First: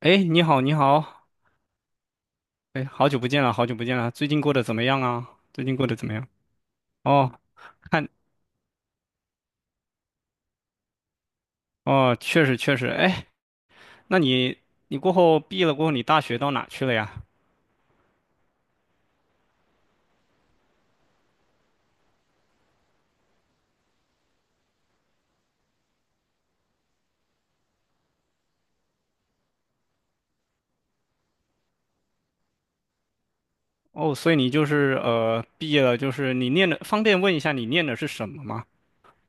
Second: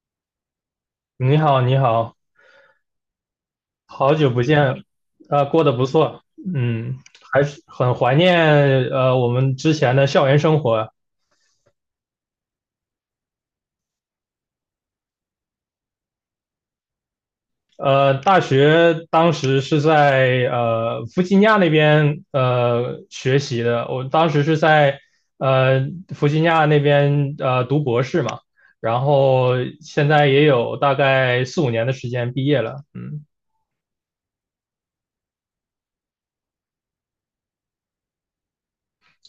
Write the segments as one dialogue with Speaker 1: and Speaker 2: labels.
Speaker 1: 哎，你好，你好，
Speaker 2: 你好，你好。
Speaker 1: 哎，好久不见了，好久不见了，
Speaker 2: 好
Speaker 1: 最
Speaker 2: 久
Speaker 1: 近
Speaker 2: 不
Speaker 1: 过得怎么
Speaker 2: 见。
Speaker 1: 样啊？最
Speaker 2: 过得
Speaker 1: 近
Speaker 2: 不
Speaker 1: 过得怎么
Speaker 2: 错。
Speaker 1: 样？
Speaker 2: 嗯，
Speaker 1: 哦，
Speaker 2: 还是很
Speaker 1: 看，
Speaker 2: 怀念我们之前的校园生活。
Speaker 1: 哦，确实确实，哎，那你你过后毕业了过后，你大学到哪去了呀？
Speaker 2: 大学当时是在弗吉尼亚那边学习的，我当时是在呃弗吉尼亚那边读博士嘛。然后现在也有大概四五年的时间毕业了，嗯。
Speaker 1: 哦，所以你就是毕业了，就是你念的，方便问一下你念的是什么吗？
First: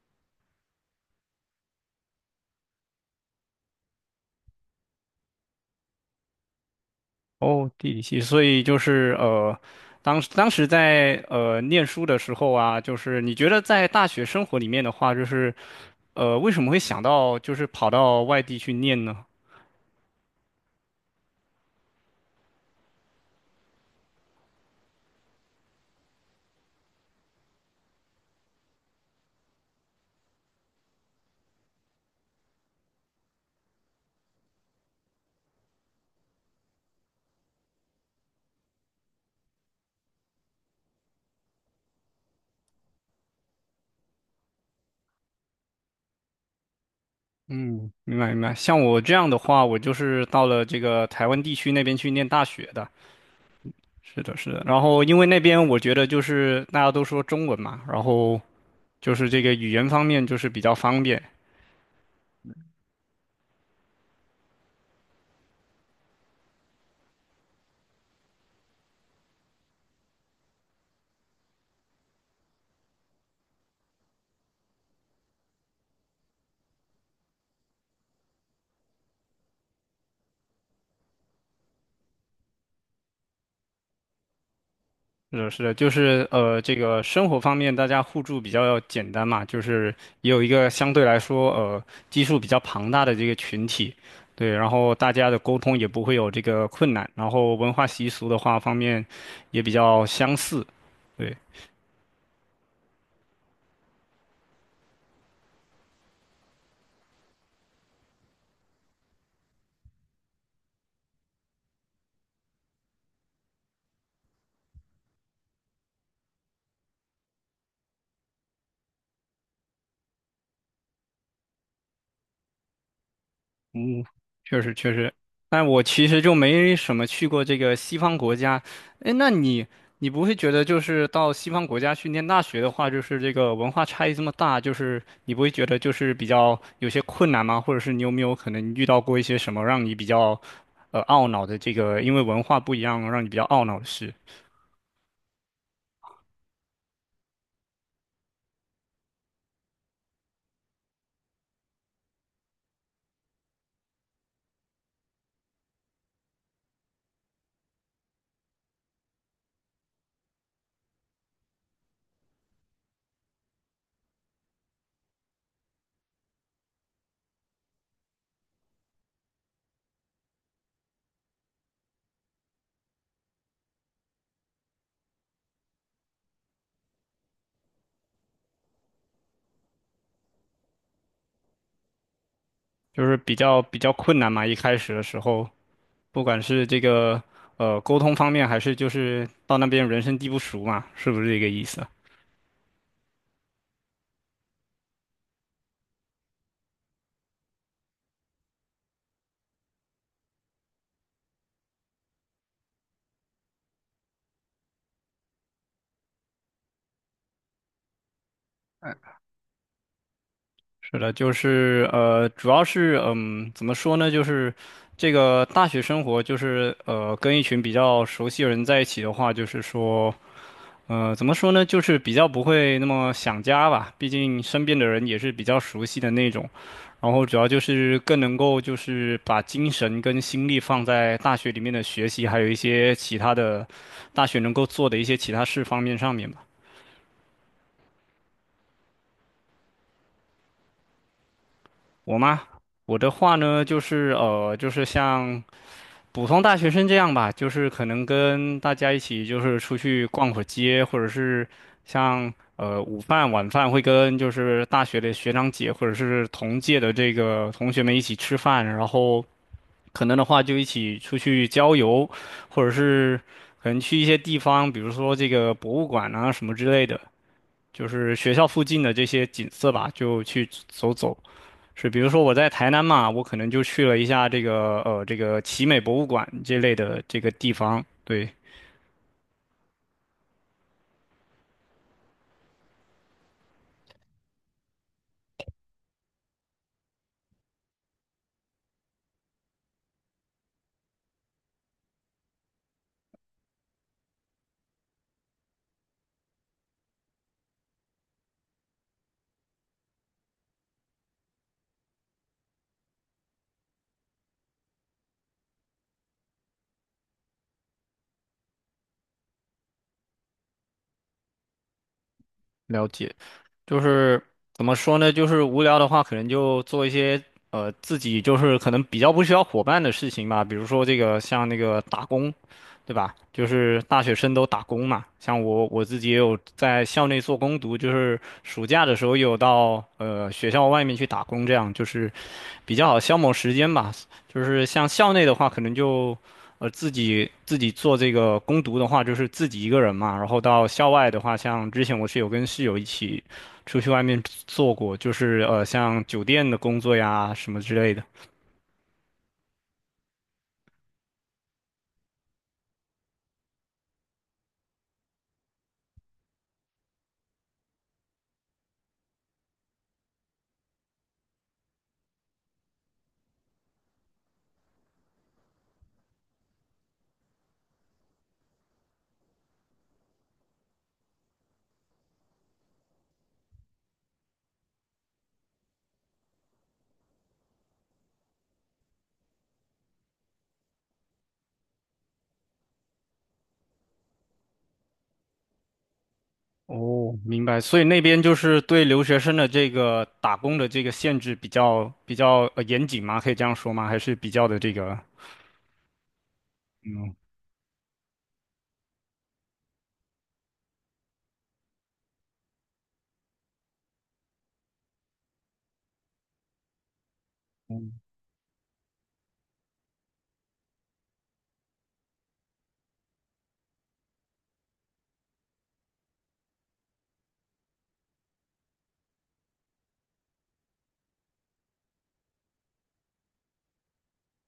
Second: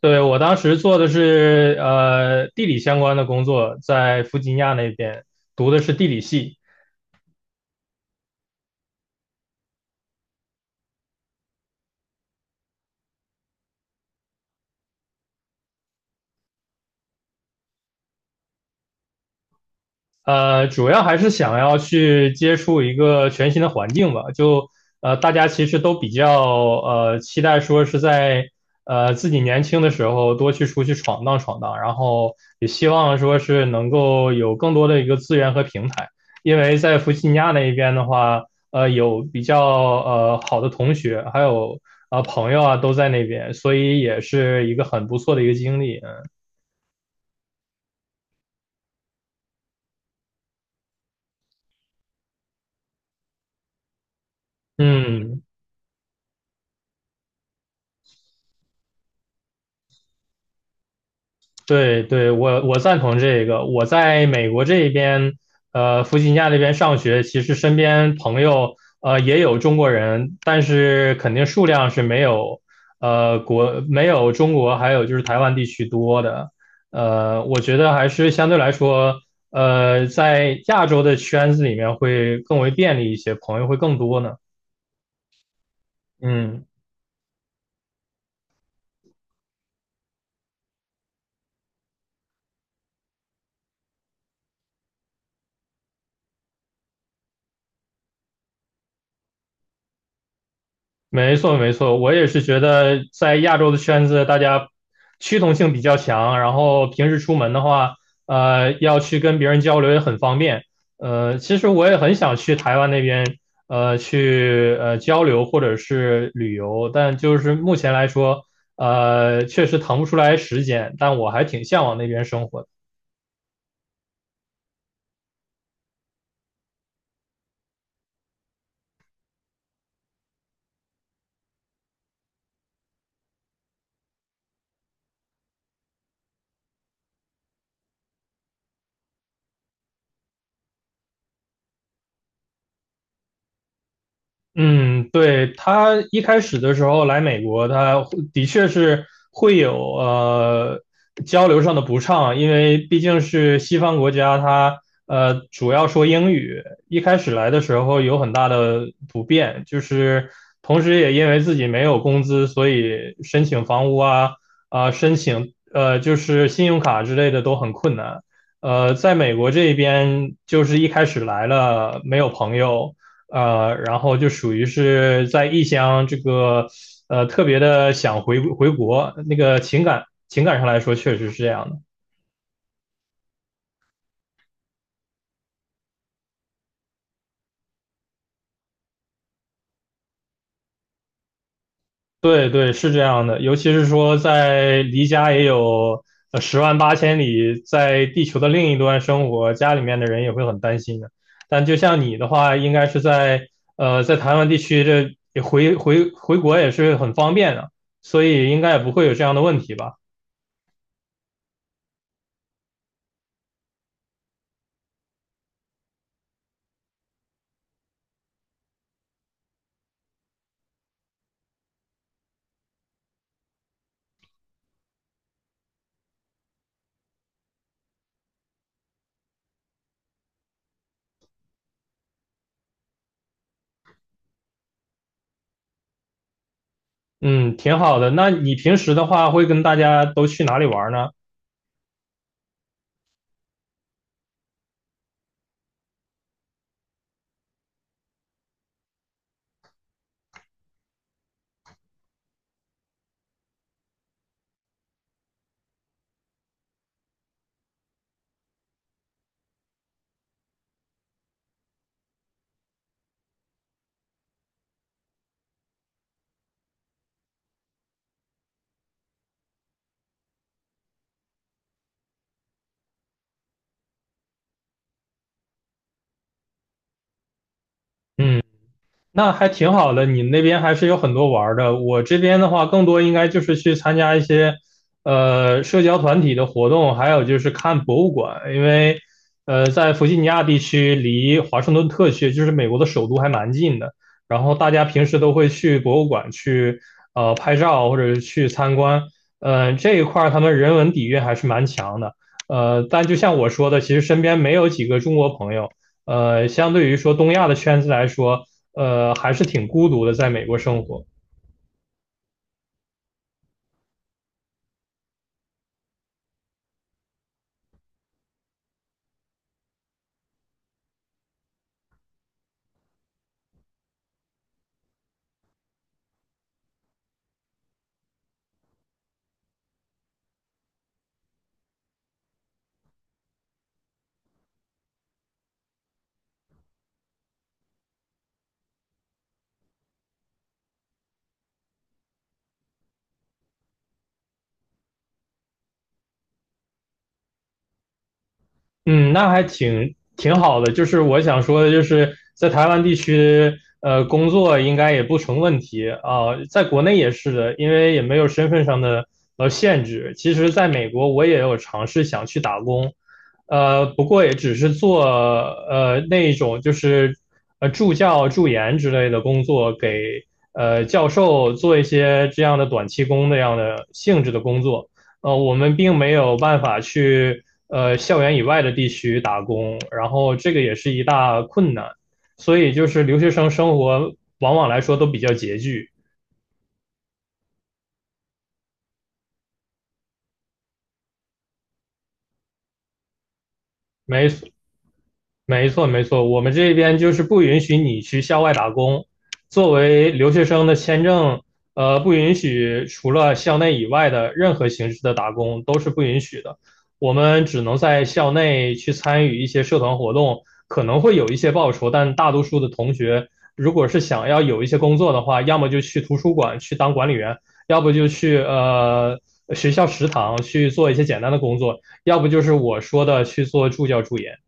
Speaker 2: 对，我当时做的是地理相关的工作，在弗吉尼亚那边读的是地理系。
Speaker 1: 哦，地理系，所以就是当时在念书的时候啊，就是你觉得在大学生活里面的话，就是为什么会想到就是跑到外地去念呢？
Speaker 2: 主要还是想要去接触一个全新的环境吧。大家其实都比较期待说是在自己年轻的时候多去出去闯荡闯荡，然后也希望说是能够有更多的一个资源和平台。因为在弗吉尼亚那一边的话，有比较好的同学，还有朋友啊，都在那边，所以也是一个很不错的一个经历。
Speaker 1: 嗯，明白明白。像我这样的话，我就是到了这个台湾地区那边去念大学的。是的，是的。然后因为
Speaker 2: 嗯，
Speaker 1: 那
Speaker 2: 嗯。
Speaker 1: 边我觉得就是大家都说中文嘛，然后就是这个语言方面就是比较方便。
Speaker 2: 对对，我赞同这个。我在美国这边，弗吉尼亚这边上学，其实身边朋友也有中国人，但是肯定数量是没有没有中国还有就是台湾地区多的。我觉得还是相对来说，在亚洲的圈子里面会更为便利一些，朋友会更多呢。
Speaker 1: 是的，是的，就是
Speaker 2: 嗯。
Speaker 1: 这个生活方面大家互助比较简单嘛，就是也有一个相对来说基数比较庞大的这个群体，对，然后大家的沟通也不会有这个困难，然后文化习俗的话方面也比较相似，
Speaker 2: 没
Speaker 1: 对。
Speaker 2: 错，没错，我也是觉得在亚洲的圈子，大家趋同性比较强，然后平时出门的话，要去跟别人交流也很方便。其实我也很想去台湾那边，去交流或者是旅游，但就是目前来说，确实腾不出来时间，但我还挺向往那边生活的。
Speaker 1: 嗯，确实确实，但我其实就没什么去过这个西方国家。哎，那你你不会觉得就是到西方国家去念大学的话，就是这个文化差异这么大，就是你不会觉得就是比较有些困难吗？或者是你有没有可能遇到过一些什么让你比较懊恼的这个，因为文化不一样让你比较懊恼的事，
Speaker 2: 嗯，对，他一开始的时候来美国，他的确是会有交流上的不畅，因为毕竟是西方国家，他主要说英语。一开始来的时候有很大的不便，就是同时也因为自己没有工资，所以申请房屋啊啊、申请就是信用卡之类的都很困难。在美国这边，就是一开始来了没有朋友。然后就属于是在异乡这个特别的想回国，那个情感上来说确实是这样的。
Speaker 1: 就是比较比较困难嘛？一开始的时候，不管是这个沟通方面，还是就是到那边人生地不熟嘛，是不是这个意思？
Speaker 2: 对对，是这样的，尤其是说在离家也有十万八千里，在地球的另一端生活，家里面的人也会很担心的。但就像你的话，应该是在在台湾地区，这也回国也是很方便的，所以应该也不会有这样的问题吧。
Speaker 1: 是的，就是主要是嗯，怎么说呢？就是这个大学生活，就是跟一群比较熟悉的人在一起的话，就是说，怎么说呢？就是比较不会那么想家吧，毕竟身边的人也是比较熟悉的那种。然后主要就是更能够就是把精神跟心力放在大学里面的学习，还有一些其他的大学能够做的一些其他事方面上面吧。
Speaker 2: 嗯，挺好的。那你平时的话，会跟大家都去哪里玩呢？
Speaker 1: 我吗？我的话呢，就是就是像普通大学生这样吧，就是可能跟大家一起就是出去逛会儿街，或者是像午饭晚饭会跟就是大学的学长姐或者是同届的这个同学们一起吃饭，然后可能的话就一起出去郊游，或者是可能去一些地方，比如说这个博物馆啊什么之类的，就是学校附近的这些景色吧，就去走走。是，比如说我在台南嘛，我可能就去了一下这个这个奇美博物馆这类的这个地方，对，
Speaker 2: 嗯。那还挺好的，你那边还是有很多玩的。我这边的话，更多应该就是去参加一些社交团体的活动，还有就是看博物馆。因为在弗吉尼亚地区，离华盛顿特区，就是美国的首都，还蛮近的。然后大家平时都会去博物馆去，拍照或者是去参观。这一块他们人文底蕴还是蛮强的。但就像我说的，其实身边没有几个中国朋友。相对于说东亚的圈子来说，还是挺孤独的，在美国生活。
Speaker 1: 了解。就是怎么说呢？就是无聊的话，可能就做一些自己就是可能比较不需要伙伴的事情吧，比如说这个像那个打工。对吧？就是大学生都打工嘛，像我自己也有在校内做攻读，就是暑假的时候也有到学校外面去打工，这样就是比较好消磨时间吧。就是像校内的话，可能就自己做这个攻读的话，就是自己一个人嘛。然后到校外的话，像之前我是有跟室友一起出去外面做过，就是像酒店的工作呀什么之类的。
Speaker 2: 嗯，那还挺好的。就是我想说的，就是在台湾地区，工作应该也不成问题啊，在国内也是的，因为也没有身份上的限制。其实，在美国我也有尝试想去打工，不过也只是做那一种就是助教、助研之类的工作，给教授做一些这样的短期工那样的性质的工作。我们并没有办法去校园以外的地区打工，然后这个也是一大困难，所以就是留学生生活往往来说都比较拮据。
Speaker 1: 哦，明白。所以那边就是对留学生的这个打工的这个限制比较比较严谨吗？可以这样说吗？还是比较
Speaker 2: 没
Speaker 1: 的这个
Speaker 2: 没错，没错，我们这边就
Speaker 1: 嗯。
Speaker 2: 是不允许你去校外打工。作为留学生的签证，不允许除了校内以外的任何形式的打工都是不允许的。我们只能在
Speaker 1: 嗯
Speaker 2: 校内去参与一些社团活动，可能会有一些报酬，但大多数的同学如果是想要有一些工作的话，要么就去图书馆去当管理员，要不就去学校食堂去做一些简单的工作，要不就是我说的去做助教助研。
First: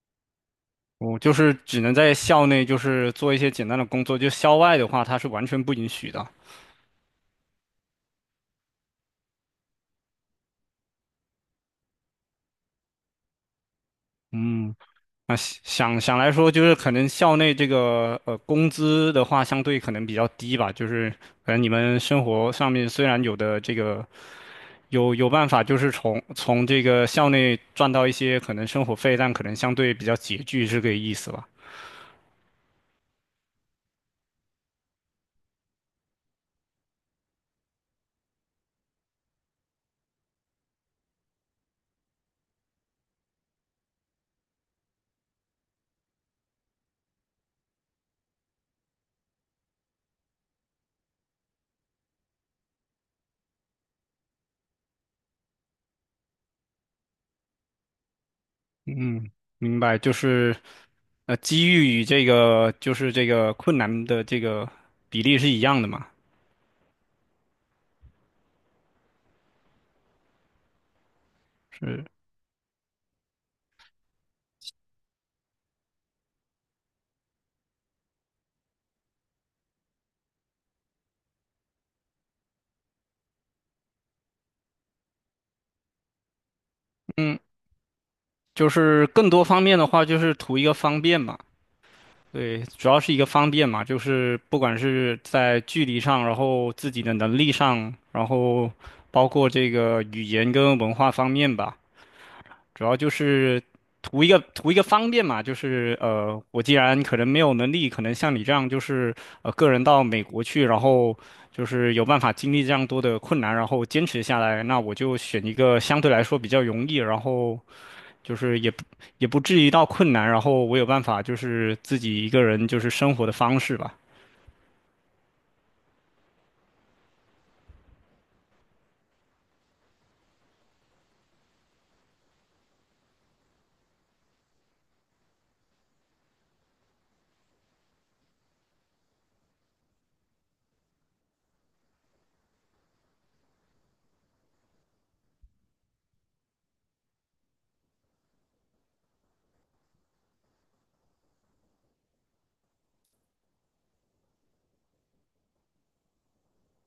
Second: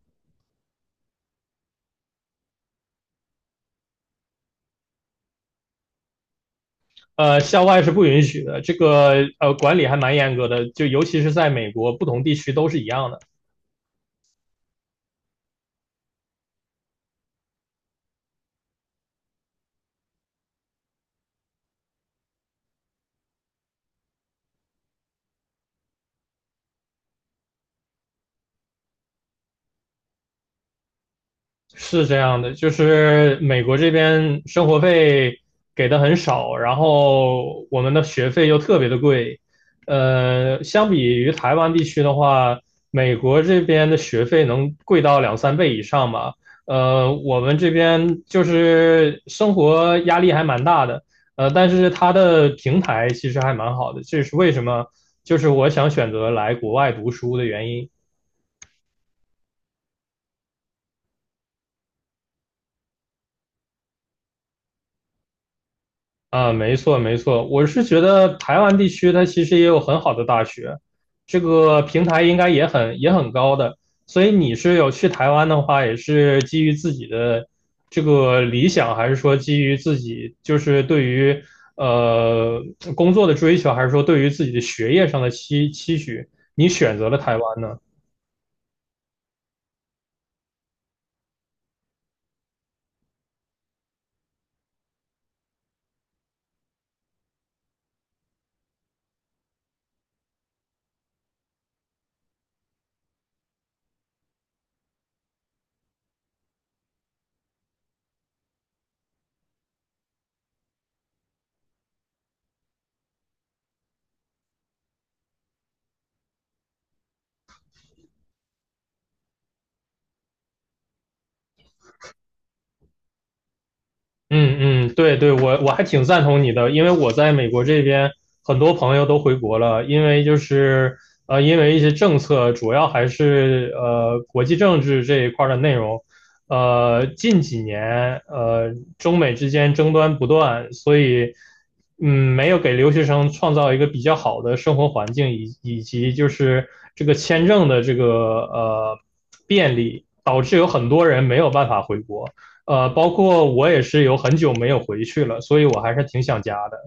Speaker 1: 我就是只能在校内，就是做一些简单的工作，就校外的话，它是完全不允许的。
Speaker 2: 校外是不允许的，这个管理还蛮严格的，就尤其是在美国，不同地区都是一样的。
Speaker 1: 嗯，那想想想来说，就是可能校内这个工资的话，相对可能比较低吧。就是可能你们生活上面虽然有的这个有办法，就是从这个校内赚到一些可能生活费，但可能相对比较拮据，是这个意思吧？
Speaker 2: 是这样的，就是美国这边生活费给的很少，然后我们的学费又特别的贵。相比于台湾地区的话，美国这边的学费能贵到两三倍以上吧。我们这边就是生活压力还蛮大的，但是它的平台其实还蛮好的，这是为什么？就是我想选择来国外读书的原因。
Speaker 1: 嗯，明白，就是机遇与这个就是这个困难的这个比例是一样的嘛？
Speaker 2: 啊，没错没错，我是觉得台湾地区它其实也有很好的大学，这个平
Speaker 1: 是，
Speaker 2: 台应该也很也很高的，所以你是有去台湾的话，也是基于自己的这个理想，还是说基于自己就是对于呃工作的追求，还是说对于自己的学业上的期许，你选择了台
Speaker 1: 嗯，
Speaker 2: 湾呢？
Speaker 1: 就是更多方面的话，就是图一个方便嘛。对，主要是一个方便嘛，就是不管是在距离上，然后自己的能力上，然后包括这个语言跟文化方面吧。主要就是图一个图一个方便嘛，就是我既然可能没有能力，可能像你这样就是个人到美国去，然后就是有办法经历这样多的困难，然后坚持下来，那我就选一个相对来说比较容易，然后就是也不也不至于到困难，然后我有办法就是自己一个人就是生活的方式吧，
Speaker 2: 嗯嗯，对对，我还挺赞同你的，因为我在美国这边很多朋友都回国了，因为就是因为一些政策，主要还是国际政治这一块儿的内容。近几年中美之间争端不断，所以嗯，没有给留学生创造一个比较好的生活环境，以及就是这个签证的这个呃便利，导致有很多人没有办法回国。包括我也是有很久没有回去了，所以我还是挺想家的。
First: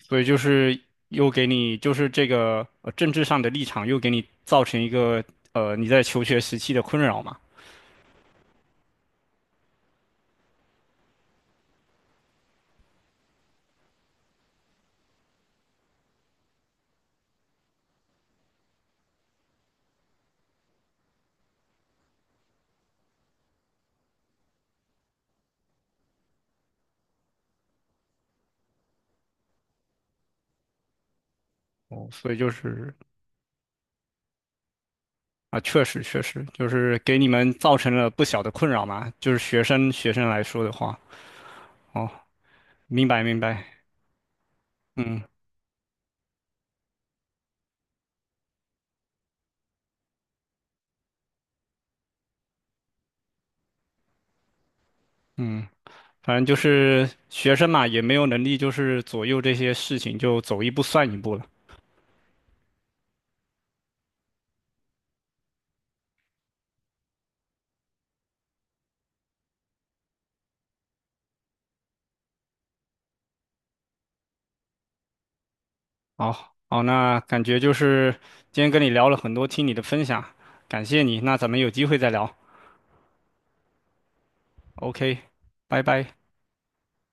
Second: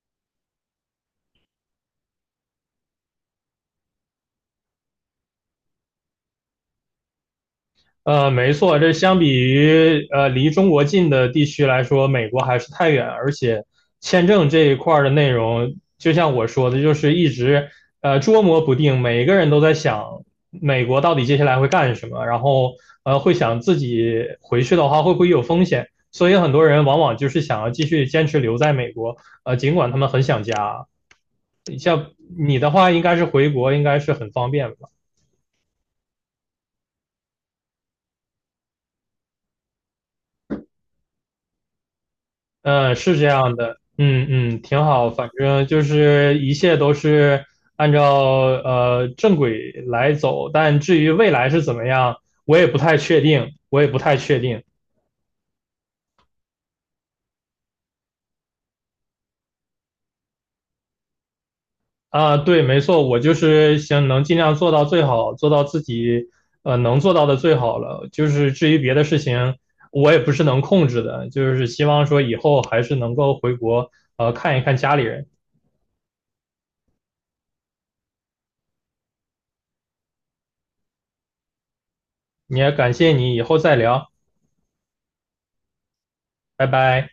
Speaker 1: 所以就是又给你就是这个政治上的立场又给你造成一个你在求学时期的困扰嘛。
Speaker 2: 没错，这相比于离中国近的地区来说，美国还是太远，而且签证这一块的内容，就像我说的，就是一直捉摸不定，每个人都在想美国到底接下来会干什么，然后会想自己回去的话会不会有风险，所以很多人往往就是想要继续坚持留在美国，尽管他们很想家。
Speaker 1: 哦，
Speaker 2: 像
Speaker 1: 所以就
Speaker 2: 你的话，
Speaker 1: 是
Speaker 2: 应该是回国，应该是很方便吧？
Speaker 1: 啊，确实确实，就是给你们造成了不小的困扰嘛，就是学生学生来说的话，哦，
Speaker 2: 嗯，
Speaker 1: 明
Speaker 2: 是
Speaker 1: 白
Speaker 2: 这
Speaker 1: 明
Speaker 2: 样
Speaker 1: 白，
Speaker 2: 的，嗯嗯，挺好，
Speaker 1: 嗯
Speaker 2: 反正就是一切都是按照正轨来走，但至于未来是怎么样，我也不太确定，我也不太确定
Speaker 1: 嗯，反正就是学生嘛，也没有能力就是左右这些事情，就走一步算一步了。
Speaker 2: 啊。对，没错，我就是想能尽量做到最好，做到自己能做到的最好了。就是至于别的事情，我也不是能控制的，就是希望说以后还是能够回国看一看家里人。
Speaker 1: 好好，那感觉就是今天跟你聊了很多，听你的分享，感谢你，那咱们有机会再聊
Speaker 2: 也感谢你，以后再聊，
Speaker 1: ，OK，拜拜。
Speaker 2: 拜拜。